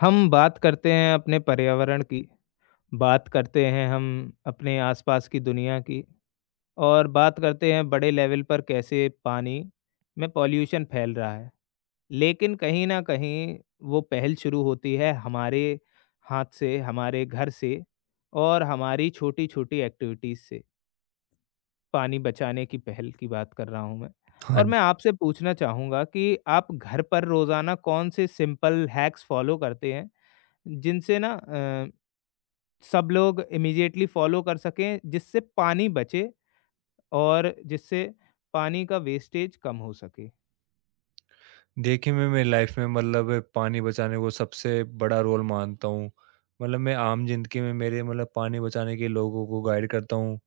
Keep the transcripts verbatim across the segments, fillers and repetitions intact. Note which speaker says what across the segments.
Speaker 1: हम बात करते हैं अपने पर्यावरण की, बात करते हैं हम अपने आसपास की दुनिया की और बात करते हैं बड़े लेवल पर कैसे पानी में पॉल्यूशन फैल रहा है। लेकिन कहीं न कहीं वो पहल शुरू होती है हमारे हाथ से, हमारे घर से और हमारी छोटी-छोटी एक्टिविटीज़ से, पानी बचाने की पहल की बात कर रहा हूँ मैं।
Speaker 2: हाँ
Speaker 1: और मैं
Speaker 2: जी।
Speaker 1: आपसे पूछना चाहूँगा कि आप घर पर रोज़ाना कौन से सिंपल हैक्स फ़ॉलो करते हैं जिनसे ना अ, सब लोग इमीडिएटली फॉलो कर सकें जिससे पानी बचे और जिससे पानी का वेस्टेज कम हो सके।
Speaker 2: देखिए, मैं मेरी लाइफ में मतलब पानी बचाने को सबसे बड़ा रोल मानता हूँ। मतलब मैं आम ज़िंदगी में मेरे मतलब पानी बचाने के लिए लोगों को गाइड करता हूँ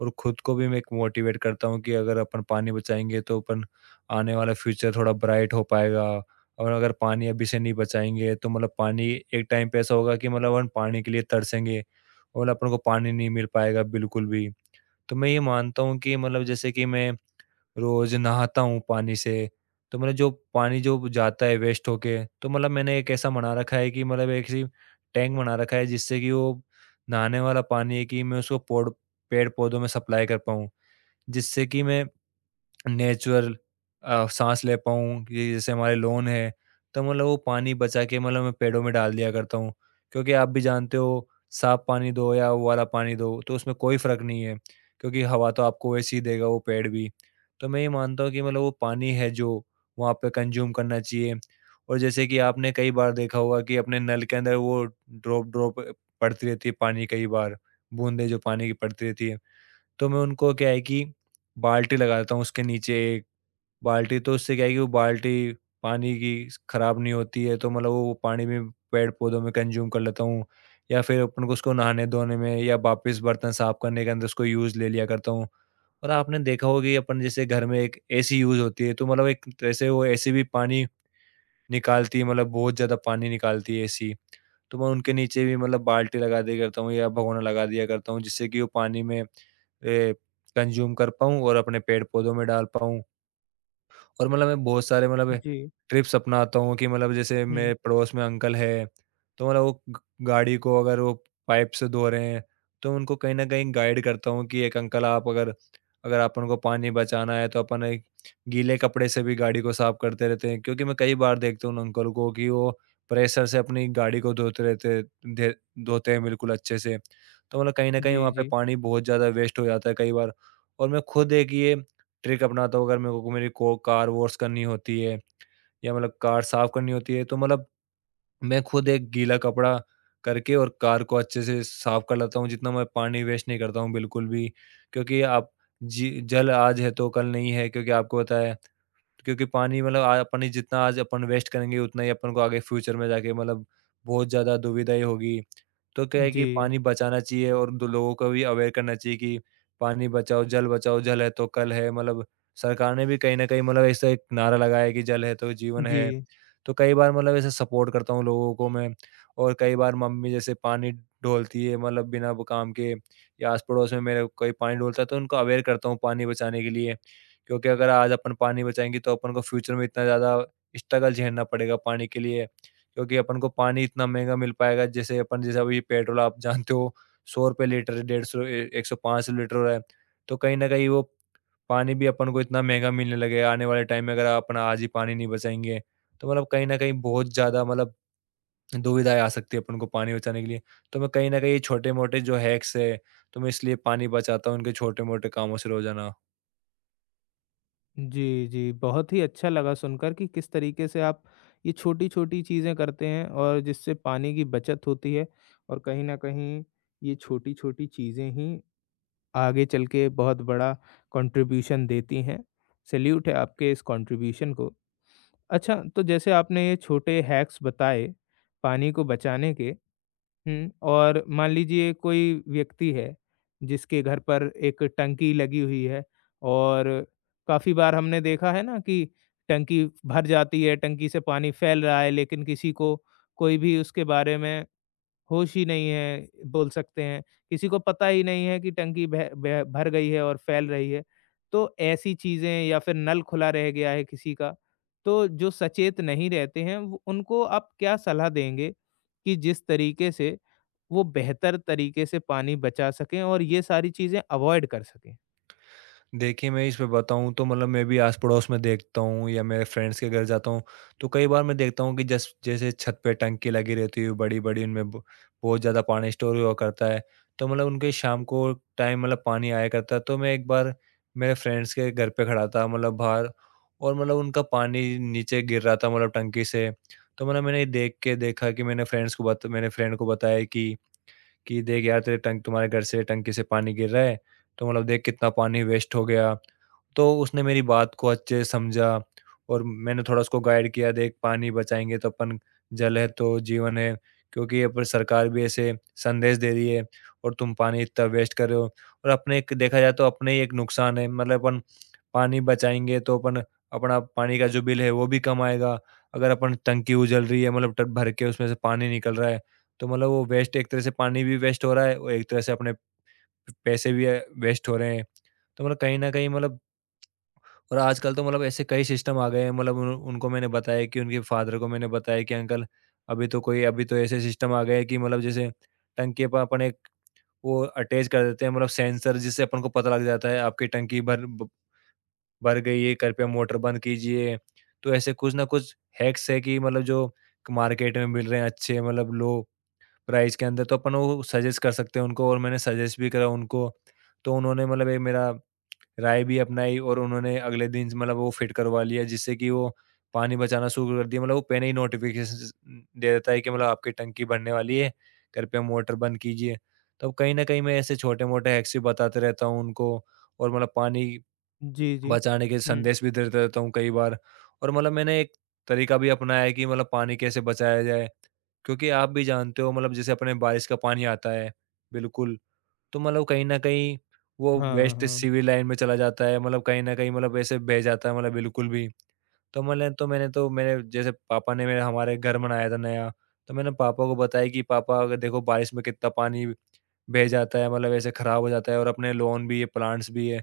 Speaker 2: और खुद को भी मैं एक मोटिवेट करता हूँ कि अगर अपन पानी बचाएँगे तो अपन आने वाला फ्यूचर थोड़ा ब्राइट हो पाएगा, और अगर पानी अभी से नहीं बचाएँगे तो मतलब पानी एक टाइम पे ऐसा होगा कि मतलब अपन पानी के लिए तरसेंगे और मतलब अपन को पानी नहीं मिल पाएगा बिल्कुल भी। तो मैं ये मानता हूँ कि मतलब जैसे कि मैं रोज़ नहाता हूँ पानी से, तो मतलब जो पानी जो जाता है वेस्ट होके, तो मतलब मैंने एक ऐसा बना रखा है कि मतलब एक सी टैंक बना रखा है जिससे कि वो नहाने वाला पानी है कि मैं उसको पौड़ पेड़-पौधों में सप्लाई कर पाऊँ, जिससे कि मैं नेचुरल अ, साँस ले पाऊँ, कि जैसे हमारे लॉन है, तो मतलब वो पानी बचा के मतलब मैं पेड़ों में डाल दिया करता हूँ। क्योंकि आप भी जानते हो, साफ पानी दो या वो वाला पानी दो, तो उसमें कोई फ़र्क नहीं है, क्योंकि हवा तो आपको वैसे ही देगा वो पेड़ भी। तो मैं ये मानता हूँ कि मतलब वो पानी है जो वहाँ पे कंज़्यूम करना चाहिए। और जैसे कि आपने कई बार देखा होगा कि अपने नल के अंदर वो ड्रॉप ड्रॉप पड़ती रहती है पानी कई बार, बूँदें जो पानी की पड़ती रहती है। तो मैं उनको क्या है कि बाल्टी लगा देता हूँ उसके नीचे एक बाल्टी, तो उससे क्या है कि वो बाल्टी पानी की खराब नहीं होती है, तो मतलब वो पानी भी पेड़ पौधों में कंज्यूम कर लेता हूँ, या फिर अपन को उसको नहाने धोने में या वापस बर्तन साफ करने के अंदर उसको यूज़ ले लिया करता हूँ। और आपने देखा होगा कि अपन जैसे घर में एक एसी यूज़ होती है, तो मतलब एक तरह से वो एसी भी पानी निकालती है, मतलब बहुत ज़्यादा पानी निकालती है एसी। तो मैं उनके नीचे भी मतलब बाल्टी लगा दिया करता हूँ या भगोना लगा दिया करता हूँ, जिससे कि वो पानी में ए, कंज्यूम कर पाऊँ और अपने पेड़ पौधों में डाल पाऊँ। और मतलब मैं बहुत सारे मतलब
Speaker 1: जी।
Speaker 2: ट्रिप्स अपनाता हूँ, कि मतलब जैसे
Speaker 1: हुँ।
Speaker 2: मेरे पड़ोस में अंकल है, तो मतलब वो ग गाड़ी को अगर वो पाइप से धो रहे हैं, तो उनको कहीं न कहीं गाइड करता हूँ कि एक अंकल, आप अगर अगर अपन को पानी बचाना है, तो अपन एक गीले कपड़े से भी गाड़ी को साफ करते रहते हैं। क्योंकि मैं कई बार देखता हूँ उन अंकल को कि वो प्रेशर से अपनी गाड़ी को धोते रहते धे धोते हैं बिल्कुल अच्छे से। तो मतलब कहीं न कहीं
Speaker 1: जी,
Speaker 2: वहाँ पे
Speaker 1: जी।
Speaker 2: पानी बहुत ज़्यादा वेस्ट हो जाता है कई बार। और मैं खुद एक ये ट्रिक अपनाता हूँ, अगर मेरे को मेरी को कार वॉश करनी होती है या मतलब कार साफ करनी होती है, तो मतलब मैं खुद एक गीला कपड़ा करके और कार को अच्छे से साफ कर लेता हूँ, जितना मैं पानी वेस्ट नहीं करता हूँ बिल्कुल भी। क्योंकि आप जी, जल आज है तो कल नहीं है, क्योंकि आपको पता है। क्योंकि पानी मतलब आ पानी जितना आज अपन वेस्ट करेंगे उतना ही अपन को आगे फ्यूचर में जाके मतलब बहुत ज़्यादा दुविधा ही होगी। तो क्या है
Speaker 1: जी।
Speaker 2: कि पानी बचाना चाहिए और दो लोगों को भी अवेयर करना चाहिए कि पानी बचाओ, जल बचाओ, जल है तो कल है। मतलब सरकार ने भी कहीं न कहीं मतलब ऐसा एक नारा लगाया है कि जल है तो जीवन
Speaker 1: जी।
Speaker 2: है। तो कई बार मतलब ऐसे सपोर्ट करता हूँ लोगों को मैं, और कई बार मम्मी जैसे पानी डोलती है मतलब बिना वो काम के, या आस-पड़ोस में मेरे कोई पानी डोलता है, तो उनको अवेयर करता हूँ पानी बचाने के लिए। क्योंकि अगर आज अपन पानी बचाएँगे तो अपन को फ्यूचर में इतना ज़्यादा स्ट्रगल झेलना पड़ेगा पानी के लिए। क्योंकि अपन को पानी इतना महँगा मिल पाएगा, जैसे अपन जैसे अभी पेट्रोल आप जानते हो, ₹एक सौ लीटर, ₹डेढ़ सौ, एक सौ पाँच लीटर हो रहा है। तो कहीं न कहीं वो पानी भी अपन को इतना महँगा मिलने लगेगा आने वाले टाइम में, अगर अपन आज ही पानी नहीं बचाएँगे, तो मतलब कहीं न कहीं बहुत ज़्यादा मतलब दुविधाएँ आ सकती है अपन को पानी बचाने के लिए। तो मैं कहीं न कहीं छोटे-मोटे जो हैक्स है, तो मैं इसलिए पानी बचाता हूँ इनके छोटे-मोटे कामों से रोज़ाना।
Speaker 1: जी, जी। बहुत ही अच्छा लगा सुनकर कि किस तरीके से आप ये छोटी-छोटी चीज़ें करते हैं और जिससे पानी की बचत होती है और कहीं न कहीं ये छोटी-छोटी चीज़ें ही आगे चल के बहुत बड़ा कंट्रीब्यूशन देती हैं। सैल्यूट है आपके इस कंट्रीब्यूशन को। अच्छा, तो जैसे आपने ये छोटे हैक्स बताए पानी को बचाने के, हुँ, और मान लीजिए कोई व्यक्ति है जिसके घर पर एक टंकी लगी हुई है और काफ़ी बार हमने देखा है ना कि टंकी भर जाती है, टंकी से पानी फैल रहा है लेकिन किसी को कोई भी उसके बारे में होश ही नहीं है, बोल सकते हैं। किसी को पता ही नहीं है कि टंकी भे भे भर गई है और फैल रही है। तो ऐसी चीज़ें या फिर नल खुला रह गया है किसी का, तो जो सचेत नहीं रहते हैं वो उनको आप क्या सलाह देंगे कि जिस तरीके से वो बेहतर तरीके से पानी बचा सकें और ये सारी चीज़ें अवॉइड कर सकें?
Speaker 2: देखिए, मैं इस पे बताऊँ तो मतलब मैं भी आस-पड़ोस में देखता हूँ या मेरे फ्रेंड्स के घर जाता हूँ, तो कई बार मैं देखता हूँ कि जस जैसे छत पे टंकी लगी रहती है बड़ी-बड़ी, उनमें ब बहुत ज़्यादा पानी स्टोर हुआ करता है, तो मतलब उनके शाम को टाइम मतलब पानी आया करता है। तो मैं एक बार मेरे फ्रेंड्स के घर पे खड़ा था मतलब बाहर, और मतलब उनका पानी नीचे गिर रहा था मतलब टंकी से, तो मतलब मैंने देख के देखा कि मैंने फ्रेंड्स को बत मेरे फ्रेंड को बताया कि कि, "देख यार, तेरे टंक तुम्हारे घर से टंकी से पानी गिर रहा है, तो मतलब देख कितना पानी वेस्ट हो गया।" तो उसने मेरी बात को अच्छे से समझा, और मैंने थोड़ा उसको गाइड किया, देख पानी बचाएँगे तो अपन, जल है तो जीवन है, क्योंकि ये पर सरकार भी ऐसे संदेश दे रही है, और तुम पानी इतना वेस्ट कर रहे हो, और अपने एक देखा जाए तो अपने ही एक नुकसान है, मतलब अपन पानी बचाएँगे तो अपन अपना पानी का जो बिल है वो भी कम आएगा। अगर अपन टंकी उजल रही है, मतलब टब भर के उसमें से पानी निकल रहा है, तो मतलब वो वेस्ट एक तरह से पानी भी वेस्ट हो रहा है और एक तरह से अपने पैसे भी अ, वेस्ट हो रहे हैं। तो मतलब कहीं न कहीं मतलब, और आजकल तो मतलब ऐसे कई सिस्टम आ गए हैं, मतलब उन उनको मैंने बताया, कि उनके फादर को मैंने बताया कि अंकल, अभी तो कोई अभी तो ऐसे सिस्टम आ गए हैं कि मतलब जैसे टंकी पर अपन एक वो अटैच कर देते हैं मतलब सेंसर, जिससे अपन को पता लग जाता है आपकी टंकी भर ब- भर गई है, कृपया मोटर बंद कीजिए। तो ऐसे कुछ ना कुछ हैक्स है कि मतलब जो मार्केट में मिल रहे हैं अच्छे मतलब लो प्राइस के अंदर, तो अपन वो सजेस्ट कर सकते हैं उनको, और मैंने सजेस्ट भी करा उनको। तो उन्होंने मतलब एक मेरा राय भी अपनाई और उन्होंने अगले दिन मतलब वो फिट करवा लिया जिससे कि वो पानी बचाना शुरू कर दिया। मतलब वो पहले ही नोटिफिकेशन दे देता है कि मतलब आपकी टंकी भरने वाली है, कृपया मोटर बंद कीजिए। तो कहीं ना कहीं मैं ऐसे छोटे मोटे हैक्स भी बताते रहता हूँ उनको, और मतलब पानी
Speaker 1: जी, जी।
Speaker 2: बचाने के
Speaker 1: हुँ।
Speaker 2: संदेश भी देते रहता हूँ कई बार। और मतलब मैंने एक तरीका भी अपनाया है कि मतलब पानी कैसे बचाया जाए, क्योंकि आप भी जानते हो मतलब जैसे अपने बारिश का पानी आता है बिल्कुल, तो मतलब कहीं न कहीं वो
Speaker 1: हाँ,
Speaker 2: वेस्ट
Speaker 1: हाँ।
Speaker 2: सिविल लाइन में चला जाता है, मतलब कहीं न कहीं मतलब ऐसे बह जाता है मतलब बिल्कुल भी। तो मैंने तो मैंने तो मेरे जैसे पापा ने मेरे हमारे घर बनाया था नया, तो मैंने पापा को बताया कि पापा, अगर देखो बारिश में कितना पानी बह जाता है, मतलब ऐसे खराब हो जाता है, और अपने लॉन भी है, प्लांट्स भी है।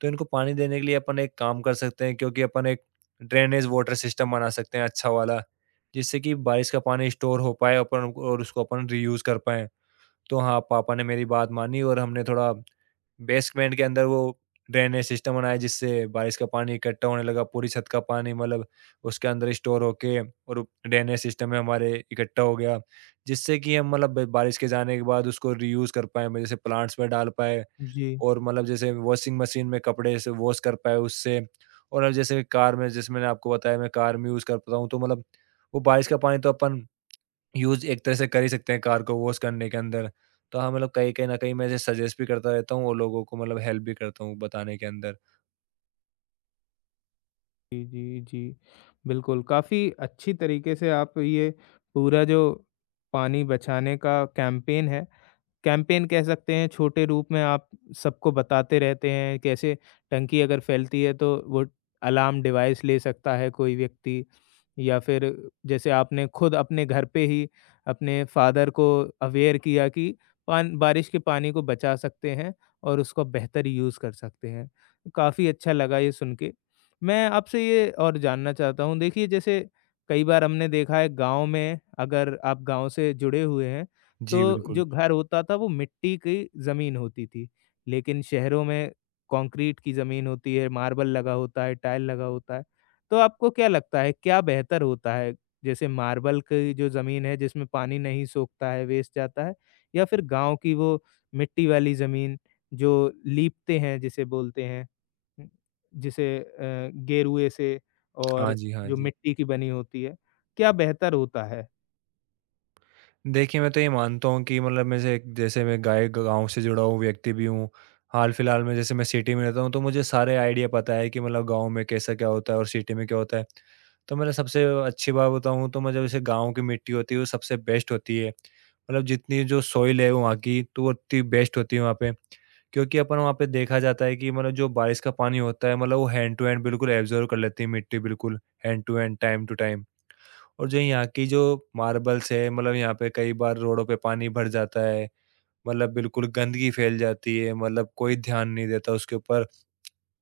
Speaker 2: तो इनको पानी देने के लिए अपन एक काम कर सकते हैं, क्योंकि अपन एक ड्रेनेज वाटर सिस्टम बना सकते हैं अच्छा वाला, जिससे कि बारिश का पानी स्टोर हो पाए अपन और उसको अपन रीयूज़ कर पाएँ। तो हाँ, पापा ने मेरी बात मानी, और हमने थोड़ा बेसमेंट के अंदर वो ड्रेनेज सिस्टम बनाया, जिससे बारिश का पानी इकट्ठा होने लगा, पूरी छत का पानी मतलब उसके अंदर स्टोर होके और ड्रेनेज सिस्टम में हमारे इकट्ठा हो गया, जिससे कि हम मतलब ब बारिश के जाने के बाद उसको रीयूज़ कर पाएँ, जैसे प्लांट्स में डाल पाएँ,
Speaker 1: जी।
Speaker 2: और मतलब जैसे वॉशिंग मशीन में कपड़े से वॉश कर पाएँ उससे। और अब जैसे कार में, जैसे मैंने आपको बताया मैं कार में यूज़ करता हूँ, तो मतलब वो बारिश का पानी तो अपन यूज़ एक तरह से कर ही सकते हैं कार को वॉश करने के अंदर। तो हाँ, मतलब कहीं कहीं न कहीं मैं इसे सजेस्ट भी करता रहता हूँ और लोगों को मतलब हेल्प भी करता हूँ बताने के अंदर।
Speaker 1: जी, जी, जी। बिल्कुल, काफ़ी अच्छी तरीके से आप ये पूरा जो पानी बचाने का कैंपेन है, कैंपेन कह सकते हैं, छोटे रूप में आप सबको बताते रहते हैं, कैसे टंकी अगर फैलती है तो वो अलार्म डिवाइस ले सकता है कोई व्यक्ति या फिर जैसे आपने खुद अपने घर पे ही अपने फादर को अवेयर किया कि पान बारिश के पानी को बचा सकते हैं और उसका बेहतर यूज़ कर सकते हैं। काफ़ी अच्छा लगा ये सुन के। मैं आपसे ये और जानना चाहता हूँ, देखिए जैसे कई बार हमने देखा है गाँव में अगर आप गाँव से जुड़े हुए हैं तो
Speaker 2: जी, बिल्कुल।
Speaker 1: जो घर होता था वो मिट्टी की ज़मीन होती थी। लेकिन शहरों में कंक्रीट की ज़मीन होती है, मार्बल लगा होता है, टाइल लगा होता है। तो आपको क्या लगता है क्या बेहतर होता है? जैसे मार्बल की जो ज़मीन है जिसमें पानी नहीं सोखता है, वेस्ट जाता है या फिर गाँव की वो मिट्टी वाली ज़मीन जो लीपते हैं जिसे बोलते हैं, हम्म, जिसे अ, गेरुए से
Speaker 2: हाँ
Speaker 1: और
Speaker 2: जी, हाँ
Speaker 1: जो
Speaker 2: जी।
Speaker 1: मिट्टी की बनी होती है, क्या बेहतर होता है?
Speaker 2: देखिए, मैं तो ये मानता हूँ कि मतलब मैं से एक- जैसे मैं गाय गाँव से जुड़ा हुआ व्यक्ति भी हूँ। हाल-फिलहाल में जैसे मैं सिटी में रहता हूँ, तो मुझे सारे आइडिया पता है कि मतलब गाँव में कैसा क्या होता है और सिटी में क्या होता है। तो मैंने सबसे अच्छी बात बताऊँ तो मतलब जैसे गाँव की मिट्टी होती है, वो सबसे बेस्ट होती है। मतलब जितनी जो सॉइल है वहाँ की, तो वो उतनी बेस्ट होती है वहाँ पे। क्योंकि अपन वहाँ पे देखा जाता है कि मतलब जो बारिश का पानी होता है, मतलब वो हैंड टू हैंड बिल्कुल एब्ज़ॉर्ब कर लेती है मिट्टी बिल्कुल, hand to hand, time to time. और जो यहाँ की जो मार्बल्स है मतलब यहाँ पे कई बार रोडों पे पानी भर जाता है। मतलब बिल्कुल गंदगी फैल जाती है, मतलब कोई ध्यान नहीं देता उसके ऊपर।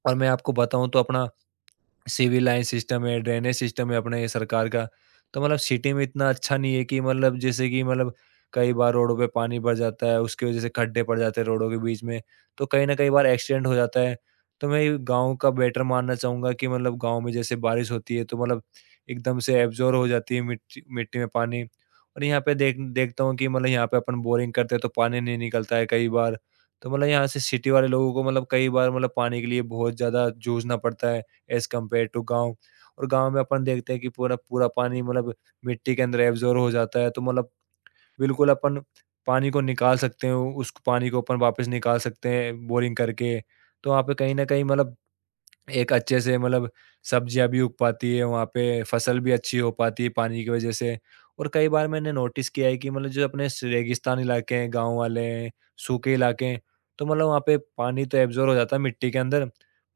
Speaker 2: और मैं आपको बताऊँ तो अपना सिविल लाइन सिस्टम है, ड्रेनेज सिस्टम है अपने ये सरकार का। तो मतलब सिटी में इतना अच्छा नहीं है कि मतलब जैसे कि मतलब कई बार रोडों पे पानी भर जाता है, उसकी वजह से खड्डे पड़ जाते हैं रोडों के बीच में, तो कहीं न कई बार एक्सीडेंट हो जाता है। तो मैं गाँव का बेटर मानना चाहूँगा कि मतलब गाँव में जैसे बारिश होती है तो मतलब एकदम से एब्ज़ॉर्ब हो जाती है मिट्टी मिट्टी में पानी। और यहाँ पे देख देखता हूँ कि मतलब यहाँ पे अपन बोरिंग करते हैं तो पानी नहीं निकलता है कई बार। तो मतलब यहाँ से सिटी वाले लोगों को मतलब कई बार मतलब पानी के लिए बहुत ज़्यादा जूझना पड़ता है। एज़ कम्पेयर टू गाँव। और गाँव में अपन देखते हैं कि पूरा पूरा पानी मतलब मिट्टी के अंदर एब्ज़ॉर्ब हो जाता है, तो मतलब बिल्कुल अपन पानी को निकाल सकते हैं, उस पानी को अपन वापस निकाल सकते हैं बोरिंग करके। तो वहाँ पे कहीं न कहीं मतलब एक अच्छे से मतलब सब्जियाँ भी उग पाती है, वहाँ पे फसल भी अच्छी हो पाती है पानी की वजह से। और कई बार मैंने नोटिस किया है कि मतलब जो अपने स रेगिस्तान इलाके हैं, गाँव वाले हैं, सूखे इलाके हैं, तो मतलब वहाँ पे पानी तो एब्ज़ॉर्ब हो जाता है मिट्टी के अंदर,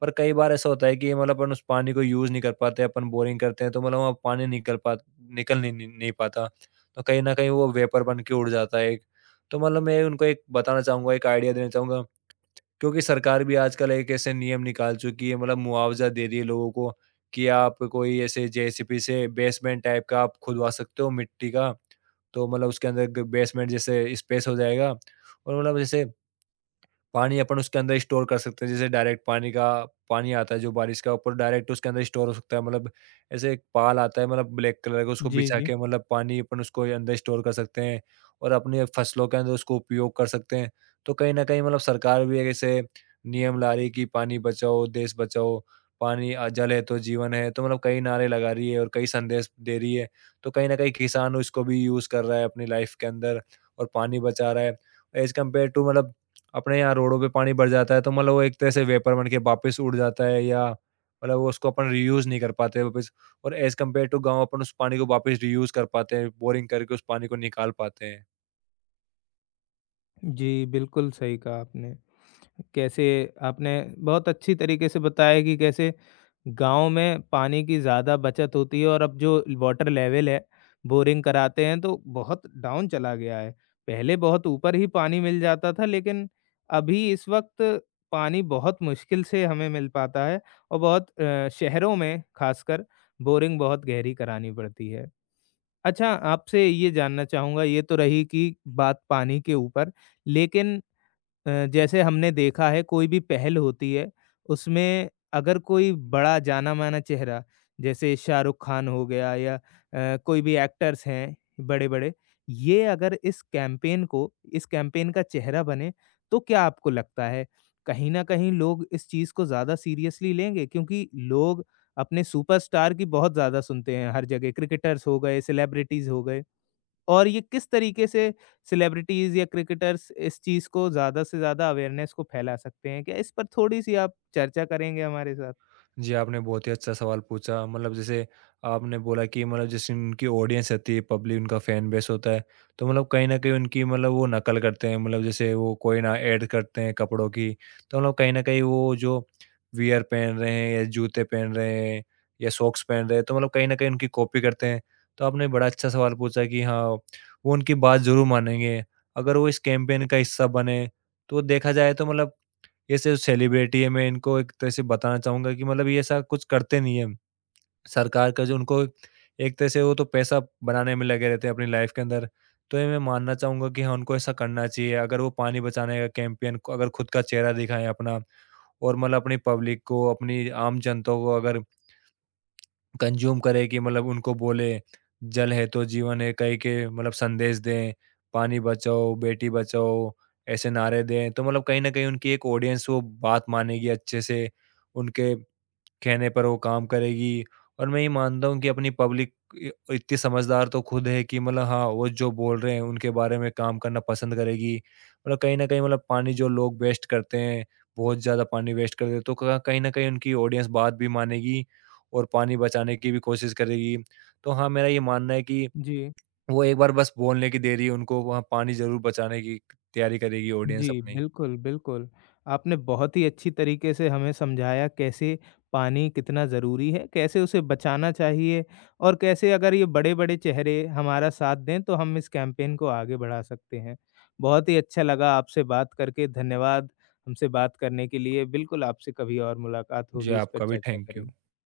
Speaker 2: पर कई बार ऐसा होता है कि मतलब अपन उस पानी को यूज़ नहीं कर पाते, अपन बोरिंग करते हैं, तो मतलब वहाँ पानी निकल पा निकल नहीं नहीं नहीं पाता। तो कहीं न कहीं वो वेपर बन के उड़ जाता है एक। तो मतलब मैं उनको एक बताना चाहूँगा, एक आइडिया देना चाहूँगा क्योंकि सरकार भी आजकल एक ऐसे नियम निकाल चुकी है, मतलब मुआवजा दे रही है लोगों को कि आप कोई ऐसे जेसीबी से बेसमेंट टाइप का आप खुदवा सकते हो मिट्टी का। तो मतलब उसके अंदर ग बेसमेंट जैसे स्पेस हो जाएगा और मतलब जैसे पानी अपन उसके अंदर स्टोर कर सकते हैं, जैसे डायरेक्ट पानी का पानी आता है जो बारिश का ऊपर, डायरेक्ट उसके अंदर स्टोर हो सकता है। मतलब ऐसे एक पाल आता है, मतलब ब्लैक कलर का, उसको
Speaker 1: जी,
Speaker 2: बिछा
Speaker 1: जी।
Speaker 2: के मतलब पानी अपन उसको अंदर स्टोर कर सकते हैं और अपनी फसलों के अंदर उसको उपयोग कर सकते हैं। तो कहीं ना कहीं मतलब सरकार भी एक ऐसे नियम ला रही है कि पानी बचाओ, देश बचाओ, पानी अ, जल है तो जीवन है, तो मतलब कई नारे लगा रही है और कई संदेश दे रही है। तो कहीं ना कहीं किसान उसको भी यूज कर रहा है अपनी लाइफ के अंदर और पानी बचा रहा है, एज कम्पेयर टू मतलब अपने यहाँ रोडों पे पानी भर जाता है, तो मतलब वो एक तरह से वेपर बन के वापस उड़ जाता है, या मतलब वो उसको अपन रीयूज़ नहीं कर पाते वापस। और एज़ कम्पेयर टू गाँव अपन उस पानी को वापस रीयूज़ कर पाते हैं, बोरिंग करके उस पानी को निकाल पाते हैं।
Speaker 1: जी, बिल्कुल सही कहा आपने। कैसे आपने बहुत अच्छी तरीके से बताया कि कैसे गाँव में पानी की ज़्यादा बचत होती है और अब जो वाटर लेवल है, बोरिंग कराते हैं तो बहुत डाउन चला गया है। पहले बहुत ऊपर ही पानी मिल जाता था लेकिन अभी इस वक़्त पानी बहुत मुश्किल से हमें मिल पाता है और बहुत अ, शहरों में ख़ासकर बोरिंग बहुत गहरी करानी पड़ती है। अच्छा आपसे ये जानना चाहूँगा ये तो रही कि बात पानी के ऊपर, लेकिन अ, जैसे हमने देखा है कोई भी पहल होती है उसमें अगर कोई बड़ा जाना-माना चेहरा जैसे शाहरुख खान हो गया या अ, कोई भी एक्टर्स हैं बड़े-बड़े, ये अगर इस कैंपेन को इस कैंपेन का चेहरा बने तो क्या आपको लगता है कहीं न कहीं लोग इस चीज़ को ज़्यादा सीरियसली लेंगे? क्योंकि लोग अपने सुपरस्टार की बहुत ज़्यादा सुनते हैं हर जगह क्रिकेटर्स हो गए, सेलिब्रिटीज़ हो गए। और ये किस तरीके से सेलिब्रिटीज़ या क्रिकेटर्स इस चीज़ को ज़्यादा से ज़्यादा अवेयरनेस को फैला सकते हैं? क्या इस पर थोड़ी-सी आप चर्चा करेंगे हमारे साथ?
Speaker 2: जी, आपने बहुत ही अच्छा सवाल पूछा। मतलब जैसे आपने बोला कि मतलब जैसे उनकी ऑडियंस रहती है, पब्लिक उनका फैन बेस होता है, तो मतलब कहीं न कहीं उनकी मतलब वो नकल करते हैं। मतलब जैसे वो कोई ना ऐड करते हैं कपड़ों की, तो मतलब कहीं न कहीं वो जो वियर पहन रहे हैं या जूते पहन रहे हैं या सॉक्स पहन रहे हैं, तो मतलब कहीं न कहीं उनकी कॉपी करते हैं। तो आपने बड़ा अच्छा सवाल पूछा कि हाँ, वो उनकी बात ज़रूर मानेंगे, अगर वो इस कैंपेन का हिस्सा बने। तो देखा जाए तो मतलब ये सिर्फ सेलिब्रिटी है, मैं इनको एक तरह से बताना चाहूँगा कि मतलब ये ऐसा कुछ करते नहीं हैं। सरकार का जो उनको, एक तरह से वो तो पैसा बनाने में लगे रहते हैं अपनी लाइफ़ के अंदर। तो ये मैं मानना चाहूँगा कि हाँ, उनको ऐसा करना चाहिए। अगर वो पानी बचाने का कैंपेन को अगर खुद का चेहरा दिखाएँ अपना और मतलब अपनी पब्लिक को, अपनी आम जनता को अगर कंज़्यूम करें कि मतलब उनको बोले, जल है तो जीवन है कह के मतलब संदेश दें, पानी बचाओ, बेटी बचाओ, ऐसे नारे दें। तो मतलब कहीं न कहीं उनकी एक ऑडियंस वो बात मानेगी अच्छे से, उनके कहने पर वो काम करेगी। और मैं ये मानता हूँ कि अपनी पब्लिक इ इतनी समझदार तो खुद है कि मतलब हाँ, वो जो बोल रहे हैं उनके बारे में काम करना पसंद करेगी। मतलब कहीं न कहीं मतलब पानी जो लोग वेस्ट करते हैं, बहुत ज़्यादा पानी वेस्ट करते हैं, तो क कहीं न कहीं उनकी ऑडियंस बात भी मानेगी और पानी बचाने की भी कोशिश करेगी। तो हाँ, मेरा ये मानना है कि
Speaker 1: जी।
Speaker 2: वो एक बार बस बोलने की देरी है, उनको वहाँ पानी ज़रूर बचाने की तैयारी करेगी ऑडियंस
Speaker 1: जी,
Speaker 2: अपनी।
Speaker 1: बिल्कुल, बिल्कुल। आपने बहुत ही अच्छी तरीके से हमें समझाया कैसे पानी कितना ज़रूरी है, कैसे उसे बचाना चाहिए और कैसे अगर ये बड़े-बड़े चेहरे हमारा साथ दें तो हम इस कैंपेन को आगे बढ़ा सकते हैं। बहुत ही अच्छा लगा आपसे बात करके धन्यवाद हमसे बात करने के लिए। बिल्कुल आपसे कभी और मुलाकात
Speaker 2: जी,
Speaker 1: होगी, इस पर
Speaker 2: आपका भी
Speaker 1: चर्चा
Speaker 2: थैंक यू।
Speaker 1: करेंगे।